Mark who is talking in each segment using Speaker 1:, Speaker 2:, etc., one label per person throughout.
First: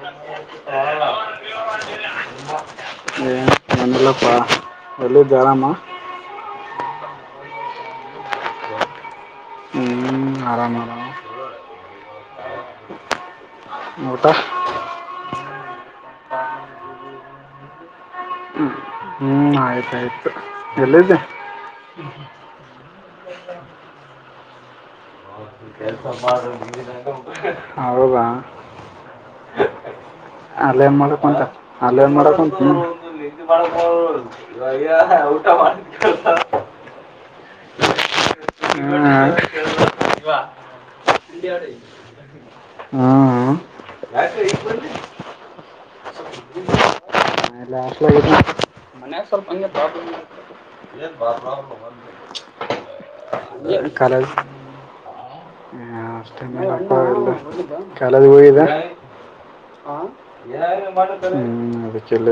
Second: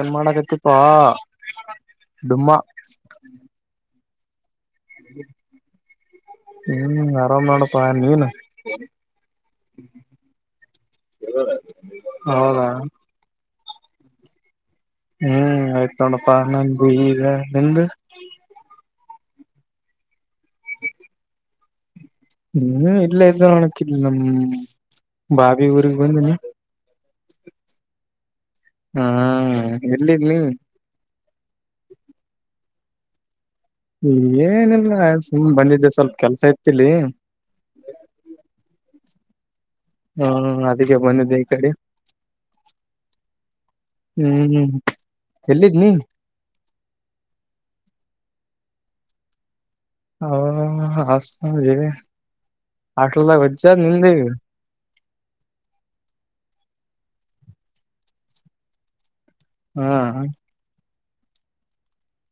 Speaker 1: ಏನ್
Speaker 2: ನ
Speaker 1: ಮಾಡಕತ್ತಿಪಾ ಡುಮ್ಮ
Speaker 2: ಹಾ
Speaker 1: ಹ್ಮ್ ಆರಾಮ್ ನಪ್ಪಾ ನೀವನ್
Speaker 2: ಹ್ಞೂ ಆರಾಮ ಆರಾಮ
Speaker 1: ಹೌದ
Speaker 2: ಮಟ
Speaker 1: ಹ್ಮ್ ಆಯ್ತ ನೋಡಪ್ಪಾ ನಂದು ಈಗ ನಿದ
Speaker 2: ಹ್ಮ್ ಹ್ಮ್ ಆಯ್ತಾಯ್ತು ಎಲ್ಲಿದ್ದೆ
Speaker 1: ಹ್ಮ್ ಇಲ್ಲ ಇದ ನೋಣಕ್ಲ್ ನಮ್ಮ್
Speaker 2: ಹೋಗ
Speaker 1: ಹ್ಮ್ ಎಲ್ಲಿದ್ ನೀ
Speaker 2: ಅಲ್ಲಿ ಮಡಪಟ ಅಲ್ಲಿಮ ಮಾಡಡಕ
Speaker 1: ಏನಿಲ್ಲ ಸುಮ್ ಬಂದಿದ್ದೆ ಸ್ವಲ್ಪ ಕೆಲ್ಸ ಇತಿಲ್ಲಿ
Speaker 2: ಹ್ಮ
Speaker 1: ಹಾ ಅದಕ್ಕೆ ಬಂದಿದ್ದ ಈ ಕಡೆ
Speaker 2: ಹ್ಮ್ ಹ
Speaker 1: ಹ್ಮ್ ಎಲ್ಲಿದ್ ನೀ
Speaker 2: ಮ ಸ್ವಲ್ಪ ಅ ಬ
Speaker 1: ಹ
Speaker 2: ಎ
Speaker 1: ಹಾಸ್ಟೆಲ್
Speaker 2: ಬಾಪರ
Speaker 1: ಹಾಸ್ಟೆಲ್ದಾಗ ವಜ್ಜಾದ್ ನಿಂದ
Speaker 2: ಕಾಲ
Speaker 1: ಈಗ
Speaker 2: ಹಷ್ಟತ ಲ್ಲ ಕಾಲದ ಹೋಗಿದೆ
Speaker 1: ಹಾ
Speaker 2: ಹ್ಮ್ ಅದ ಚಲ್ಲ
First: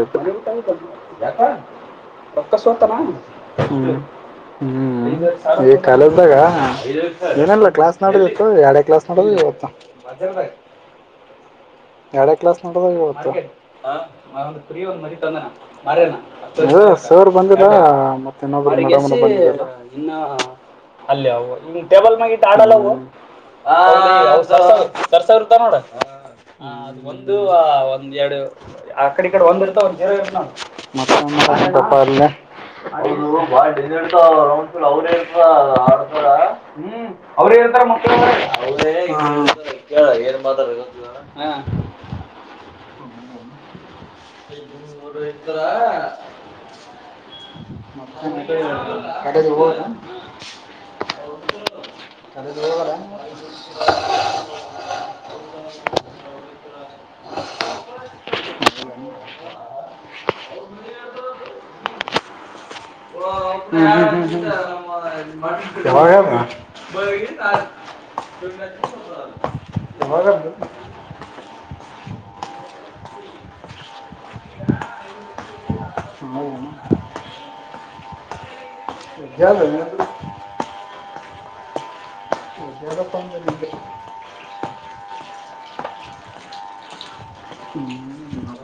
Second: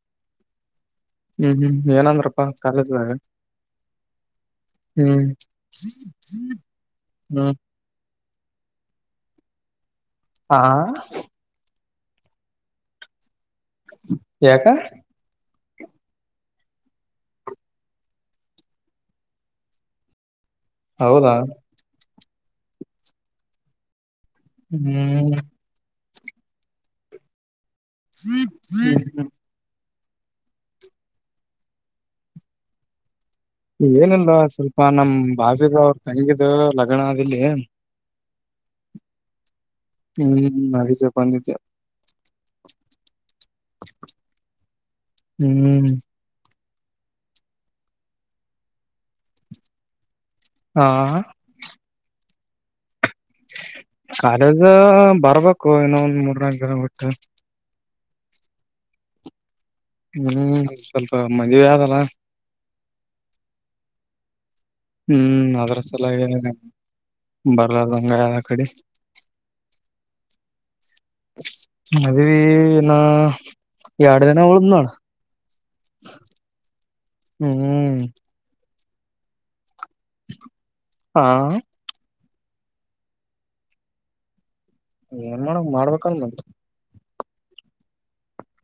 Speaker 2: ಯ
Speaker 1: ಹ್ಮ್ ಹ್ಮ್ ಏನಂದ್ರಪ್ಪಾ
Speaker 2: ಪತ
Speaker 1: ಕಾಲೇಜ್ದಾಗ
Speaker 2: ಹ್ಮ
Speaker 1: ಹ್ಮ್
Speaker 2: ಈ ಕಾಲ ಇದ್ದಾಗ
Speaker 1: ಹ್ಮ್
Speaker 2: ಏನಲ್ಲ ಕ್ಲಾಸ್ ನೋಡದಿತ್ತು ಎರಡೇ ಕ್ಲಾಸ್ ನೋಡುದು ಇವತ್ತು
Speaker 1: ಹಾ
Speaker 2: ಎರಡೇ ಕ್ಲಾಸ್ ನಡ್ದದ ಇವತ್ತು.
Speaker 1: ಯಾಕ
Speaker 2: ಇದು ಸರ್ ಬಂದಿಲ್ಲ ಮತ್ತ ಇನ್ನೊಬ್ರ ಮೇಡಂ ಅವರು ಬಂದಿಲ್ಲ.
Speaker 1: ಹೌದಾ
Speaker 2: [unintelligible]
Speaker 1: ಹ್ಮ್
Speaker 2: [unintelligible] ಒಂದ್ ಎರಡು ಆ ಕಡೆ ಈ ಕಡೆ ಒಂದ್ ಇರ್ತಾವಲ್
Speaker 1: ಏನಿಲ್ಲ ಸ್ವಲ್ಪ ನಮ್
Speaker 2: [unintelligible] ಎಲ್ಲ [unintelligible] [unintelligible] ಕೇಳ
Speaker 1: ಭಾವಿದ ಅವ್ರ ತಂಗಿದ ಲಗ್ನ ಅದಿಲ್ಲಿ
Speaker 2: ಏನ್
Speaker 1: ಹ್ಮ್ ಅದಕ್ಕೆ
Speaker 2: ಮಾತಾಡಬೇಕಂತುದಾರ ಹಾ
Speaker 1: ಬಂದಿದ್ದೆ ಹ್ಮ್
Speaker 2: [unintelligible] [unintelligible]
Speaker 1: ಹಾ
Speaker 2: [unintelligible]
Speaker 1: ಕಾಲೇಜ ಬರ್ಬೇಕು ಇನ್ನೊ ಒಂದ್ ಮೂರ್ನಾಕು ದಿನ ಬಿಟ್ಟು. ಹ್ಮ್ ಸ್ವಲ್ಪ ಮದವಿಯಾದ್ದಲ್ಲ.
Speaker 2: ಹ್ಮ
Speaker 1: ಸಲಾಗಿ
Speaker 2: ಹೂ
Speaker 1: ಬರ್ಲಾರ್ದಂಗ
Speaker 2: ಯಾವಾಗ್ಯಾದ್ದ
Speaker 1: ಆ ಕಡೆ
Speaker 2: [unintelligible] [unintelligible]
Speaker 1: ಮದುವಿ ಇನ್ನೂ ಎರಡ ದಿನಾ ಉಳದ್ ನೋಡು ಹ್ಮ್
Speaker 2: [unintelligible]
Speaker 1: ಹಾ
Speaker 2: [unintelligible]
Speaker 1: ಏನ್ ಮಾಡಕ್ ಮಾಡ್ಬೇಕಲ್ ಮತ್
Speaker 2: [inaudible]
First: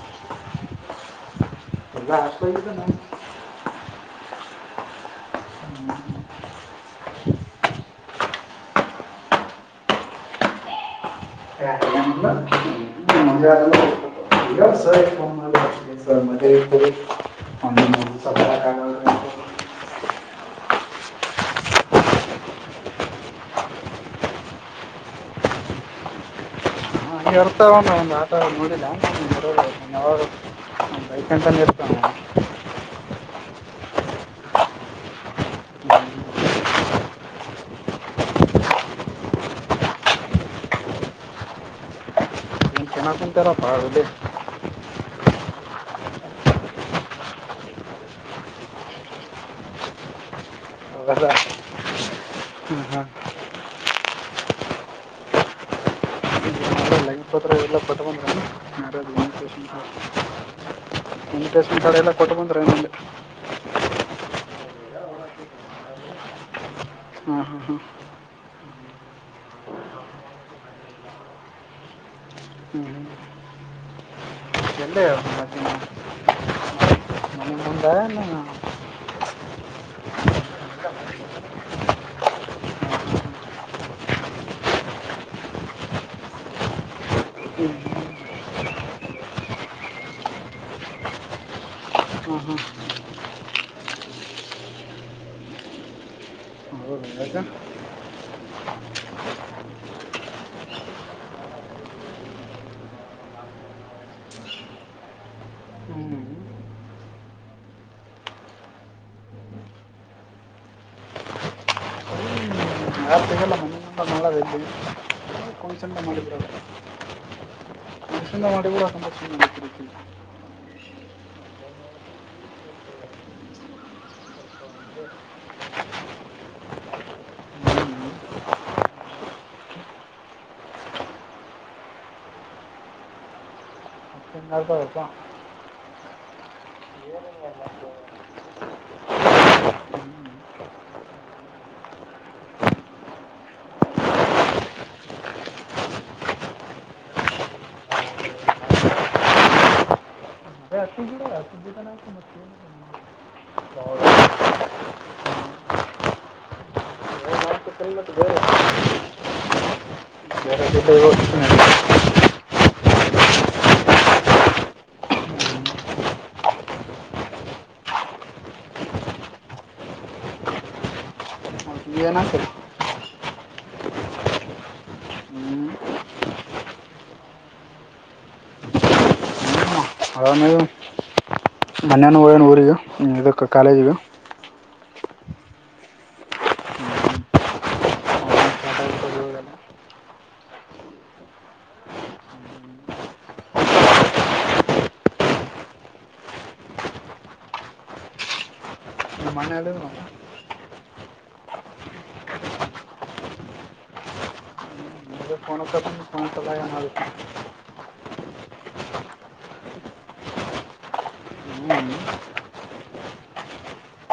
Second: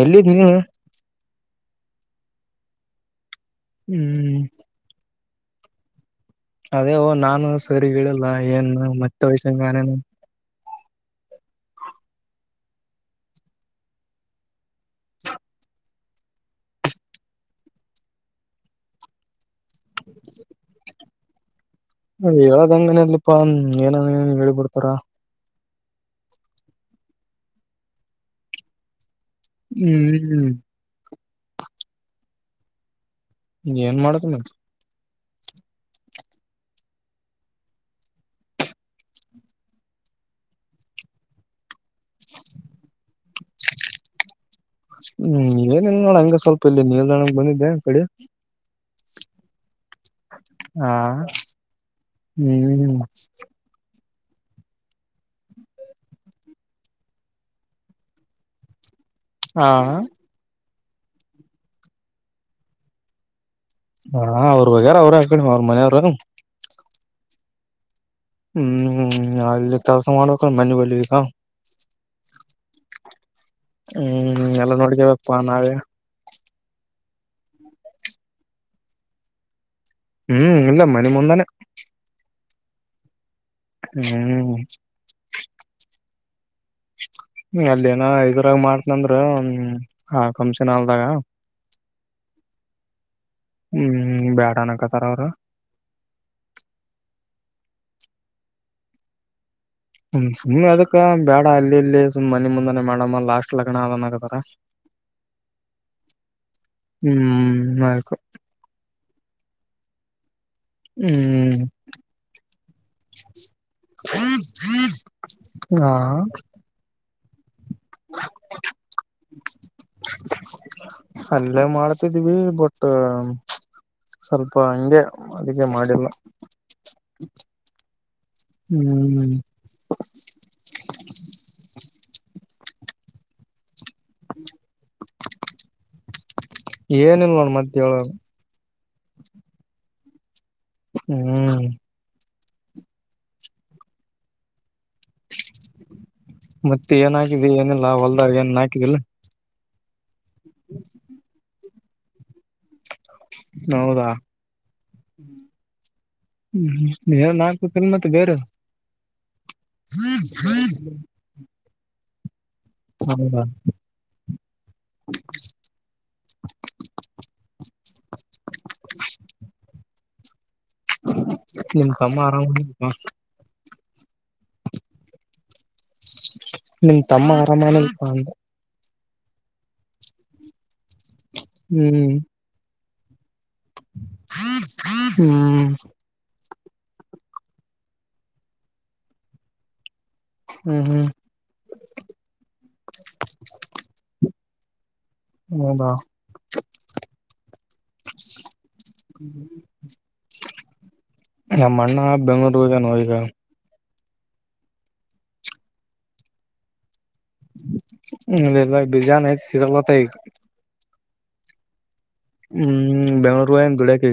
Speaker 1: ಎಲ್ಲಿದ್ದ್ ನಿನ್ನೆ
Speaker 2: [unintelligible]
Speaker 1: ಹ್ಮ್ ಅದೇ ಓ ನಾನು ಸರಿಗೇಳಿಲ್ಲ ಏನ್ ಮತ್ತೆ ವಯಷಂಗಾನೇನು.
Speaker 2: [unintelligible] [unintelligible] [unintelligible]
Speaker 1: [inaudible] ಹೇಳದಂಗನ ಇರ್ಲಿಪಾ ಏನ ಏನನ ಹೇಳಿ ಬಿಡ್ತಾರ
Speaker 2: [unintelligible] [unintelligible]
Speaker 1: ಏನ್ ಮಾಡದ
Speaker 2: [unintelligible] [unintelligible]
Speaker 1: ಹ್ಮ್ ಏನಿಲ್ ನೋಡ ಹಂಗ ಸ್ವಲ್ಪ ಇಲ್ಲಿ ನಿಲ್ದಾಣಕ್ಕೆ ಬಂದಿದ್ದೆ ಕಡೆ. ಹಾ
Speaker 2: ಅವೆಲ್ಲ
Speaker 1: ಹ್ಮ್
Speaker 2: ಹಾಂ
Speaker 1: ಹ್ಮ್
Speaker 2: ಹಾಂ ಲೈನ್ [unintelligible] ಏನು
Speaker 1: ಹಾ
Speaker 2: ಪೇಷಂಟ್ ಇನ್ವಿಟೇಷನ್ ಕಾರ್ಡ್ ಎಲ್ಲ ಕೊಟ್ಟು ಬಂದ್ರೆನಂದೆ.
Speaker 1: ಹಾ ಅವ್ರ ಹೋಗ್ಯಾರ ಅವರು ಹಾಕಂಡ್ ಅವ್ರ ಮನೆಯವ್ರು
Speaker 2: ಹಾ ಹಾ ಹಾ
Speaker 1: ಹ್ಮ್ ಅಲ್ಲಿ ಕೆಲಸ ಮಾಡ್ಬೇಕಂದ್ ಮನ್ ಒಗ್ಲೆಬೇಕಾ
Speaker 2: ಹ್ಞೂ ಹ್ಞೂ
Speaker 1: ಹ್ಮ್ ಎಲ್ಲ
Speaker 2: ಎಲ್ಲೇ
Speaker 1: ನೋಡ್ಕೇಬೇಕಪ್ಪಾ
Speaker 2: ಮತ್ತೆ
Speaker 1: ನಾವೇ.
Speaker 2: ಮನೆ ಮುಂದೆ ಏನು ಹಾಂ
Speaker 1: ಹ್ಮ್ ಇಲ್ಲ ಮನಿ ಮುಂದಾನೆ. ಹ್ಮ್ ಅಲ್ಲಿ ಏನ ಇದರಾಗ ಮಾಡ್ತನಂದ್ರ ಪಂಪ್ಷನ್ ಹಾಲ್ದಾಗ.
Speaker 2: ಹ್ಮ ಹ್ಮ್
Speaker 1: ಹ್ಮ್ ಬ್ಯಾಡ ಅನಕತರ ಅವರು
Speaker 2: ಹೌದಾ
Speaker 1: ಹ್ಮ ಸುಮ್ಮ್ನೆ ಅದಕ್ಕ ಬೇಡ ಅಲ್ಲಿ ಇಲ್ಲಿ ಸುಮ್ಮ್ ಮನೆಿ ಮುಂದಾನನೆ ಮಾಡಮ್ಮ ಲಾಸ್ಟ್ ಲಗ್ನ ಆದನ್ ಆಗದಾರ
Speaker 2: ಹ್ಞೂ
Speaker 1: ಹ್ಮ ಮಾಡಕು ಹ್ಮ್
Speaker 2: ರಿ [unintelligible]
Speaker 1: ಹಾ
Speaker 2: ಚನ್ನ ಮಾಡಿ ಕೂಡಕ [unintelligible]
Speaker 1: ಅಲ್ಲೇ ಮಾಡತಿದೀವಿ ಬೊಟ್ಟ ಸ್ವಲ್ಪ ಹಂಗೆ ಅದಕ್ಕೆ ಮಾಡಿಲ್ಲ
Speaker 2: ಹ್ಞೂ
Speaker 1: ಹ್ಮ್
Speaker 2: ಅಷ್ಟೊಂದು ಅರ್ಥ
Speaker 1: ಏನಲ್ ನೋಡ್ ಮತ್ತೆ ಹೇಳೋ ಹ್ಮ್ ಮತ್ತೆ ಏನ್ ಹಾಕಿದ ಏನಿಲ್ಲ ಹೊಲ್ದಾರ್ ಏನ್ ಹಾಕಿದಿಲ್ಲ
Speaker 2: ಅದೇ ಅಷ್ಟು ಗಿಡ
Speaker 1: ಹ್ಮ
Speaker 2: ಅಷ್ಟು ಗಿಡನೇ ಹಾಕು ಮತ್ತೇನು
Speaker 1: ಹೌದಾ ಹ್ಮ್್ಮ ನಾಲ್ಕು ಮತ್ತೆ ಬೇರೆ ಹ್ಮೀ [unintelligible]
Speaker 2: [unintelligible]
Speaker 1: ಹಾ ಹಾ [unintelligible] ನಿಮ್ ತಮ್ಮ
Speaker 2: ಏನಾಗ್ತದೆ
Speaker 1: ಆರಾಮ ನಿಮ್ ತಮ್ಮ ಅರಾಮಾನ ಅಂದ
Speaker 2: ಅವೇಲೆ
Speaker 1: ಹ್ಮ್
Speaker 2: ಮನ್ಯಹನ ಒನ ಊರಿಗೆ ಇದಕ್ಕೆ ಕಾಲೇಜಿಗೆ
Speaker 1: ಹ್ಮ್ [inaudible] ಹ್ಮ್ ಹ್ಮ್ ಹ್ಮದಾ
Speaker 2: ಮನೆ ಅೆಯಲ್ಲಿ ನ
Speaker 1: ನಮ್ಮ ಅಣ್ಣ ಬೆಂಗಳೂರು ನೋ ಈಗ
Speaker 2: ನಿಮಗೆ ಫೋನ್ ಹಚ್ಚಕೊಂಡು ಫೋನ್ ಹಚ್ಚಲ್ಲ ಏನಾದ್ರು
Speaker 1: ಹ್ಮಲ್ಲ ಬಿರಿಯಾನ ಐ ಸಿಗಲತ್ತ ಈಗ
Speaker 2: ಸಿಗಲ್ಲಪ್ಪ
Speaker 1: ಹ್ಮ್ ಬೆಂಗ್ಳೂರು ್ ಡಕ್ಕೆ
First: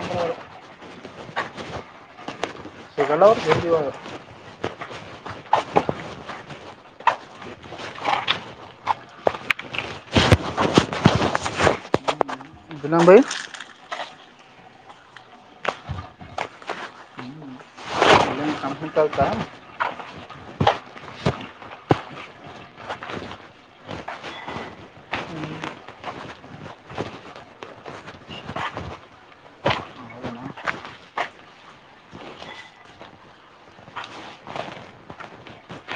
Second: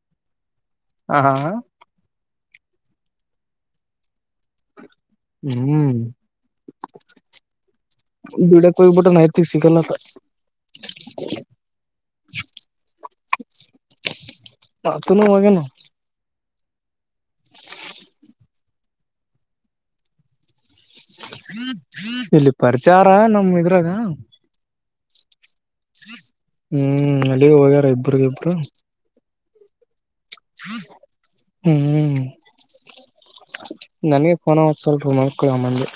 Speaker 2: ನಂಬರ್
Speaker 1: ಹಾ ಹಾ
Speaker 2: ಸಿಗಲ್ಲ ಅವ್ರು ಜಲ್ದಿ ಇವಾಗ
Speaker 1: ಹ್ಮ್ ಬಿಡ ಕೊ ಬಟ ನೈತ ಸಿಗಲ್ಲ
Speaker 2: ದಿನಂ ಬೈ
Speaker 1: ಆತ್ತುುನುವಗೆನು [unintelligible]
Speaker 2: ಇಲ್ಲೇನು ಕಂಪ್ನಿ ಕಲ್ತ
Speaker 1: ಇಲ್ಲಿ ಪರಿಚಾರ ನಮ ಇದ್ರಾಗ ಹ್ಮ್ ಅಲ್ಲಿ ಹೋಗ್ಯಾರ ಇಬ್ರಗ ಇಬ್ಬರು ಹ್ಮ್ [inaudible] ನನ್ಗೆ ಫೋನವತ್ತು ಸ್ವಲ್ಪ ಮಾಡಕಳಮ್ಮಂದಿ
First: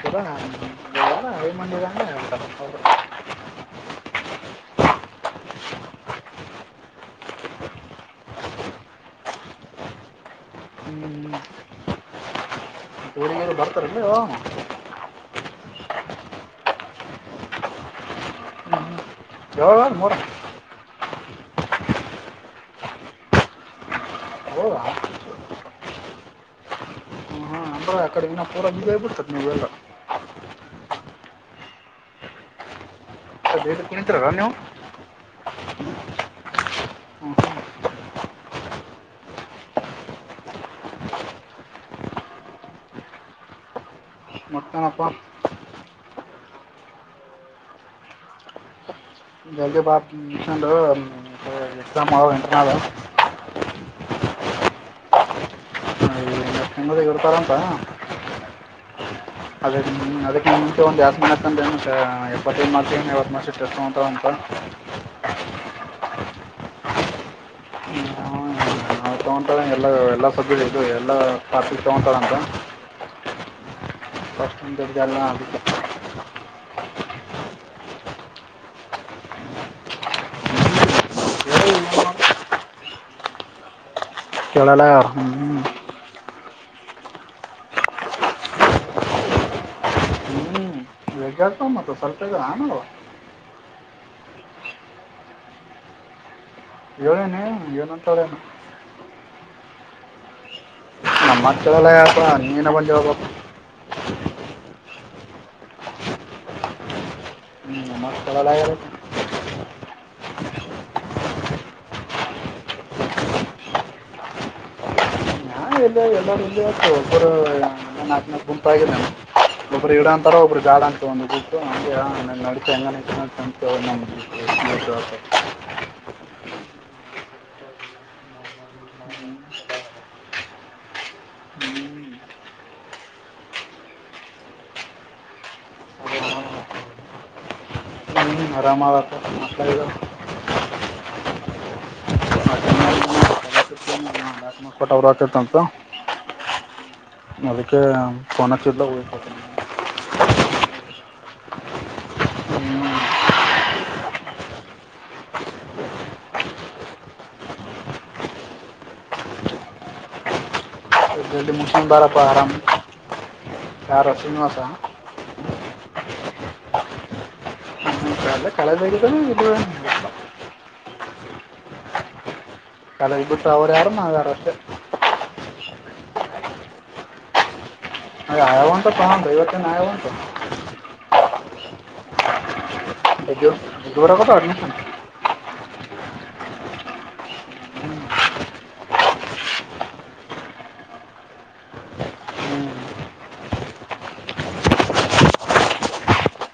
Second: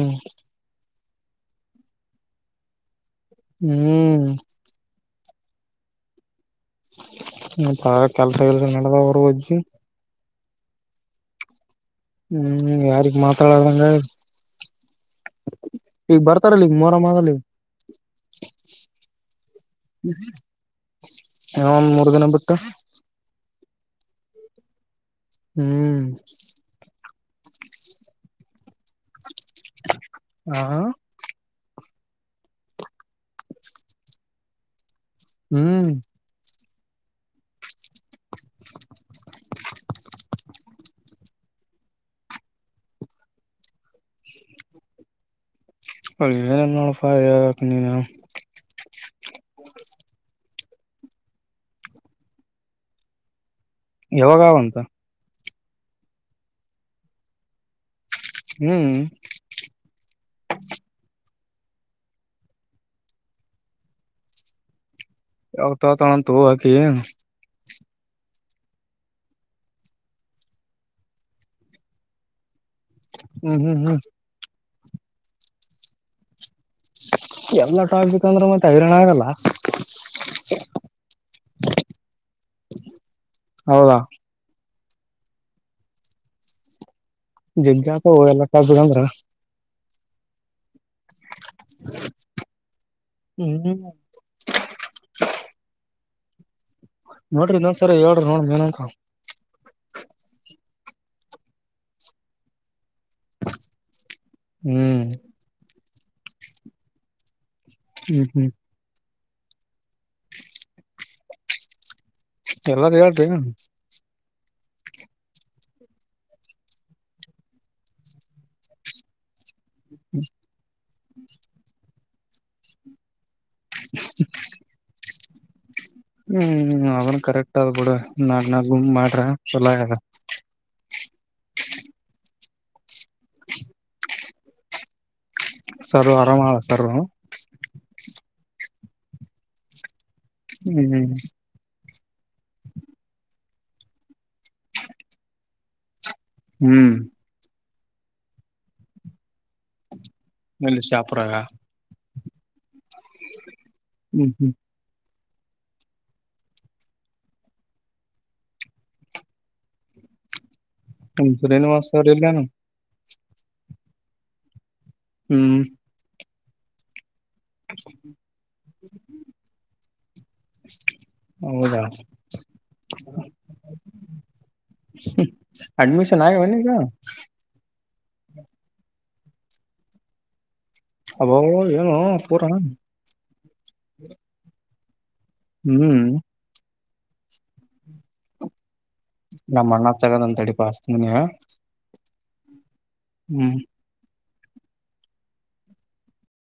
Speaker 2: ಹಞ ಹಲೋಣ [unintelligible]
Speaker 1: ಹ್ಮ್ [inaudible] ಹ ತ ಕೆಲಸ ನಡೆದ ಬ ಹ್ಜು [unintelligible] ಹ್ಮ್ ಯಾರಿಗೆ
Speaker 2: ಊರಿಗೆ
Speaker 1: ಮಾತಾಡ್ದಂಗ
Speaker 2: ಬರ್ತಾರಲ್ಲ
Speaker 1: ಈಗ ಬರ್ತಾರಲ್ಲ ಈಗ ಮೊರಮದಲ್ಲಿ
Speaker 2: ಯವ ಮೂರ [unintelligible]
Speaker 1: ಹ ಮೂರು ದಿನ ಬಿಟ್ಟು
Speaker 2: ಹೌದಾ
Speaker 1: ಹ್ಮ್
Speaker 2: ಪೋರ ಬಿಬತಲ್ಲ [unintelligible]
Speaker 1: ಹಾ
Speaker 2: ಕುಣಿತರಲ್ [unintelligible] ನೀವು
Speaker 1: ಹ್ಮ್
Speaker 2: ಹ್ಞೂ ಹ್ಞೂ ಹಾ ಪಾ.
Speaker 1: ಏನ್ ನೋಡಪಾ ಹೇಳ್ಬೇಕ್ ನೀನೇ.
Speaker 2: ಜೈಜೆ ಬಾ ರೀಸೆಂಟ ಎಕ್ಸಾಮ್ ಆವಾ ಇಂಟೆರೆನಲ್.
Speaker 1: ಯಾವಾಗಾವಂತ.
Speaker 2: ನಿಮ್ಮದ ಇರ್ತಾರಂತ
Speaker 1: ಹ್ಮ್
Speaker 2: ಅದ ಅದಕ್ಕೆ ಮುಂಚೆ ಒಂದ ಯಸ್ಮಾನ ಅಕ ಎಪ್ಪತ್ತನು ಮಾಡತ ಯಾವತ್ತು ಮಸಿಟೆಸ್ ಅಂತ.
Speaker 1: ಯಾವಾಗ ತಗೋತಾಳ ಅಂತ ಅಕಿ.
Speaker 2: [inaudible] ನಾ ತಗೊತಳ ಎಲ್ಲ ಎಲ್ಲಾ ಸಬ್ ಇದು ಎಲ್ಲಾ ಟಾಪಿಕ್ ತಗೊತಳಂತ.
Speaker 1: ಹ್ಮ್ ಹ್ಮ್ ಹ್ಮ್.
Speaker 2: [unintelligible]
Speaker 1: ಎಲ್ಲ ಟಾಪಿಕ್ ಅಂದ್ರೆ ಮತ್ತೆ ಹೈರರಣ ಆಗಲ್ಲ. ಹೌದಾ.
Speaker 2: ಹೇಳಲಾ ಹ್ಮ್.
Speaker 1: ಜಗ್ಗ ಆಗ್ತಾವೋ ಎಲ್ಲಾ [unintelligible] ಅಂದ್ರ.
Speaker 2: ಜಗ್ಗಿ ಆಕವಾ ಮತ್ತ್ ಸ್ವಲ್ಪ್ ಇದಾವ ಏನ್ ಅವ.
Speaker 1: ಹ್ಮ್ [inaudible]
Speaker 2: ಹೇಳೇನೆ
Speaker 1: ನೋಡ್ರಿ ಇನ್ನೊಂದ ಸರಿ
Speaker 2: ಏನಂತಾಳೆ
Speaker 1: ಹೇಳ್ರಿ ನೋಡ ಮೇನಂತ.
Speaker 2: ನಮ್ಮತ್ರಳಲ್ಲ ನೀನ್ನೇನ ಬಂದ ಹೇಳ್ಬೇಕ.
Speaker 1: ಹ್ಮ್. ಹ್ಮ್ ಹ್ಮ್
Speaker 2: [unintelligible]
Speaker 1: ಎಲ್ಲಾರು ಹೇಳ್ರಿ.
Speaker 2: ಹಾ ಎಲ್ಲ ಎಲ್ಲ ಒಬ್ಬರು ನಾಲ್ಕ ನು ಗುಂಪಗ ನ ಒಬ್ಬರು ಇಡಂತಾರ ಒಬ್ಬರು ಬ್ಯಾಡ ಅಂತ ಒಂದು ನಡಂಗ [unintelligible] [inaudible]
Speaker 1: ಹ್ಮ್ ಅವನ್ ಕರೆಕ್ಟ್ ಆದ್ ಬಿಡ ನಾಕ ನಾಕ್ ಗುಂಪ ಮಾಡ್ರ ಚಲೋ ಆಗೇದ. ಸರು ಆರಾಮ ಆಳ ಸರು.
Speaker 2: ಆರಾಮಳ ಪಾ [unintelligible]
Speaker 1: ಹ್ಮ್ ಹ್ಮ್.
Speaker 2: [unintelligible]
Speaker 1: ಹ್ಮ್.
Speaker 2: [unintelligible]
Speaker 1: ನಿಮ್ಮ್ ಶಾಪುರಾಗ.
Speaker 2: ಹ್ಞೂ
Speaker 1: ಹ್ಮ್ ಹ್ಮ್. ನಮ್
Speaker 2: ಜಲ್ದಿ ಮುಗಸ್ಕೊಂಡ
Speaker 1: ಶ್ರೀನಿವಾಸ್ ಸರ್
Speaker 2: ಬರಪ್ಪ
Speaker 1: ಇಲ್ಲೇನು
Speaker 2: ಆಾರಾಮ [unintelligible]
Speaker 1: ಹ್ಮ್.
Speaker 2: ಹ್ಮ ಅಲ್ಲ ಕಲೆದ ಇ
Speaker 1: ಹೌದಾ.
Speaker 2: [unintelligible]
Speaker 1: ಅಡ್ಮಿಶನ್ ಆಗ್ಯಾವ ಏನ್ ಈಗ.
Speaker 2: ಅ ಆಯಾವಂತ ಕನ್ ಐವತ್ತು ಆಯಾವಂತ.
Speaker 1: ಅಬೋ ಏನು ಪೂರ.
Speaker 2: [unintelligible] ಜೋರ್ ಅಗತವ ಅಡ್ಮಿಶನ್.
Speaker 1: ಹ್ಮ್. ನಮ್ಮ ಅಣ್ಣ ಹಚ್ಚತನ ತಡಿ ಪಾ ನಿಂಗ.
Speaker 2: ಹ್ಞೂ
Speaker 1: ಹ್ಮ್.